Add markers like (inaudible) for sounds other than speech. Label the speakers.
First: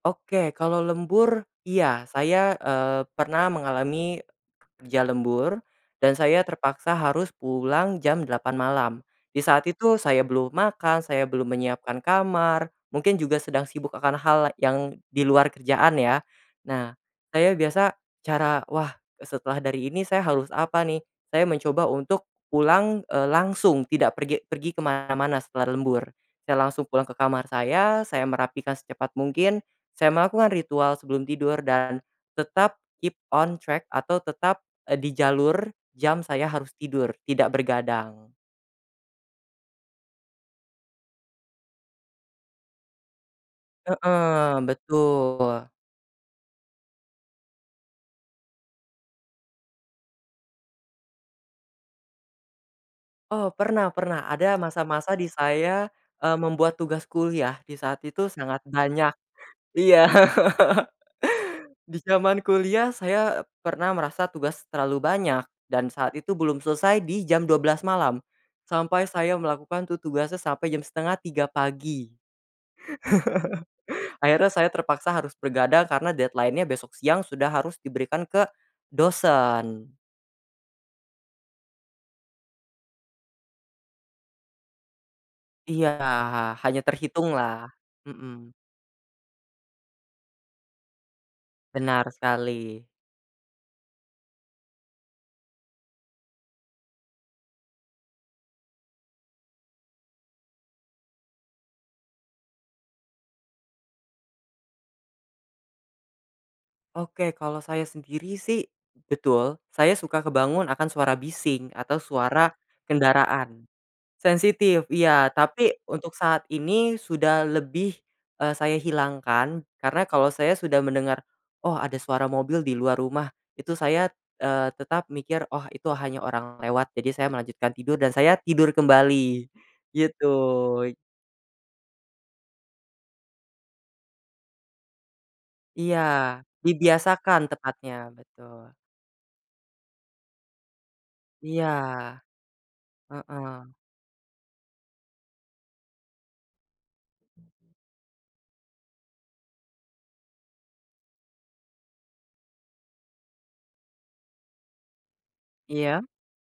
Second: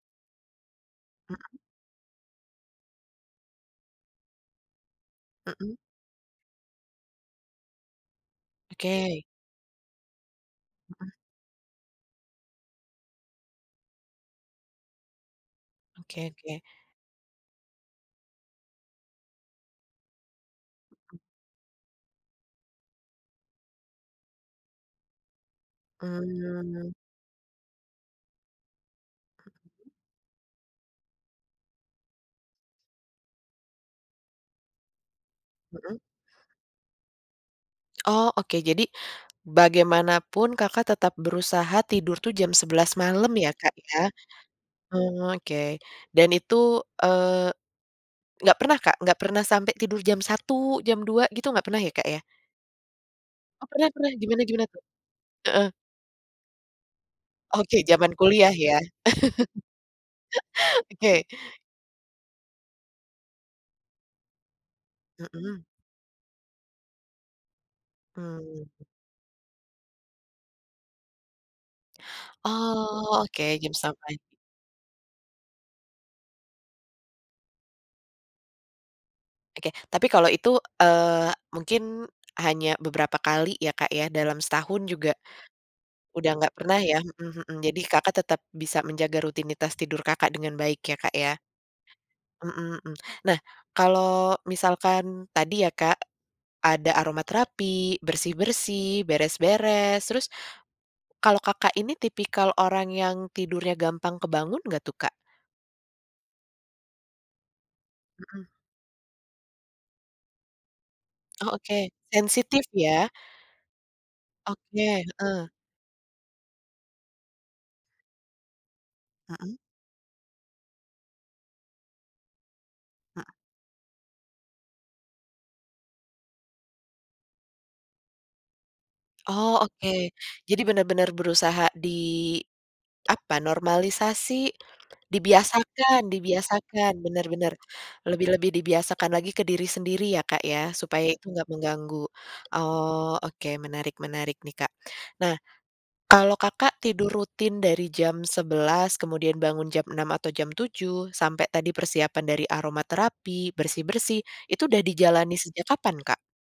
Speaker 1: Oke kalau lembur
Speaker 2: Mhm.
Speaker 1: iya saya, eee, pernah mengalami, kerja lembur,
Speaker 2: Mhm.
Speaker 1: dan saya terpaksa harus pulang jam 8 malam,
Speaker 2: Oke.
Speaker 1: di saat itu saya belum makan
Speaker 2: Mhm.
Speaker 1: saya belum menyiapkan kamar, mungkin juga sedang sibuk akan hal yang di luar kerjaan ya,
Speaker 2: Oke oke.
Speaker 1: nah, saya biasa cara wah e setelah dari ini saya harus apa nih, saya mencoba untuk pulang, eee, langsung tidak pergi pergi ke mana-mana setelah lembur, saya langsung
Speaker 2: Mmm.
Speaker 1: pulang ke kamar saya saya merapikan secepat mungkin, saya melakukan ritual sebelum tidur dan tetap keep on track atau tetap, eee, di jalur
Speaker 2: Mhm.
Speaker 1: jam saya harus tidur tidak
Speaker 2: Oh
Speaker 1: begadang.
Speaker 2: oke jadi, bagaimanapun Kakak tetap berusaha tidur tuh jam 11 malam ya Kak ya?
Speaker 1: Heeh,
Speaker 2: Oke
Speaker 1: betul.
Speaker 2: dan itu, eee, enggak pernah Kak enggak pernah sampai tidur jam 1 jam 2 gitu enggak pernah ya Kak, ya?
Speaker 1: Oh
Speaker 2: Oh
Speaker 1: pernah
Speaker 2: pernah pernah
Speaker 1: pernah
Speaker 2: gimana
Speaker 1: ada
Speaker 2: gimana tuh?
Speaker 1: masa-masa di
Speaker 2: Heeh.
Speaker 1: saya, eee, membuat tugas kuliah
Speaker 2: Oke
Speaker 1: di saat
Speaker 2: zaman
Speaker 1: itu
Speaker 2: kuliah
Speaker 1: sangat
Speaker 2: ya
Speaker 1: banyak, iya
Speaker 2: (chuckles) oke.
Speaker 1: (laughs) di zaman kuliah saya, eee, pernah merasa tugas terlalu banyak,
Speaker 2: Mhm.
Speaker 1: dan saat itu belum selesai di jam 12 malam,
Speaker 2: Mmm.
Speaker 1: sampai saya melakukan tu tugasnya sampai jam 2.30 pagi.
Speaker 2: Oh oke jam sampai.
Speaker 1: (chuckles) Akhirnya saya terpaksa harus begadang karena deadline-nya besok siang sudah harus diberikan ke,
Speaker 2: Oke
Speaker 1: dosen.
Speaker 2: tapi kalau itu, eee, mungkin, hanya beberapa kali ya Kak ya dalam setahun juga.
Speaker 1: Iya
Speaker 2: Udah nggak
Speaker 1: hanya
Speaker 2: pernah ya,
Speaker 1: terhitung
Speaker 2: mhm mhm
Speaker 1: lah,
Speaker 2: jadi Kakak tetap
Speaker 1: mhm.
Speaker 2: bisa menjaga rutinitas tidur Kakak dengan baik ya Kak ya.
Speaker 1: Benar
Speaker 2: Mhm
Speaker 1: sekali.
Speaker 2: mhm, nah kalau misalkan tadi ya Kak. Ada aromaterapi, bersih-bersih, beres-beres, terus, kalau Kakak ini tipikal orang yang tidurnya gampang kebangun nggak tuh Kak?
Speaker 1: Oke kalau saya sendiri
Speaker 2: Mhm.
Speaker 1: sih, betul saya suka kebangun akan suara
Speaker 2: Oh
Speaker 1: bising
Speaker 2: oke
Speaker 1: atau suara
Speaker 2: sensitif ya.
Speaker 1: kendaraan. Sensitif
Speaker 2: Oke,
Speaker 1: iya
Speaker 2: heeh.
Speaker 1: tapi untuk saat ini sudah lebih, eee, saya
Speaker 2: Mhm.
Speaker 1: hilangkan karena kalau saya sudah mendengar, "Oh ada suara mobil di luar rumah"
Speaker 2: Mhm.
Speaker 1: itu saya, eee, tetap mikir, "oh itu hanya orang lewat jadi saya melanjutkan tidur dan saya tidur kembali,
Speaker 2: Oh oke
Speaker 1: gitu.
Speaker 2: jadi benar-benar berusaha di, apa normalisasi,
Speaker 1: Iya
Speaker 2: dibiasakan dibiasakan benar
Speaker 1: dibiasakan
Speaker 2: benar,
Speaker 1: tepatnya
Speaker 2: lebih-lebih
Speaker 1: betul.
Speaker 2: dibiasakan lagi ke diri sendiri ya Kak ya supaya itu enggak
Speaker 1: Iya,
Speaker 2: mengganggu, oh oke
Speaker 1: heeh.
Speaker 2: menarik-menarik nih Kak nah. Kalau Kakak tidur rutin dari jam 11 kemudian bangun jam 6 atau jam 7 sampai tadi persiapan dari aromaterapi, bersih-bersih itu udah dijalani sejak
Speaker 1: Iya?
Speaker 2: kapan Kak?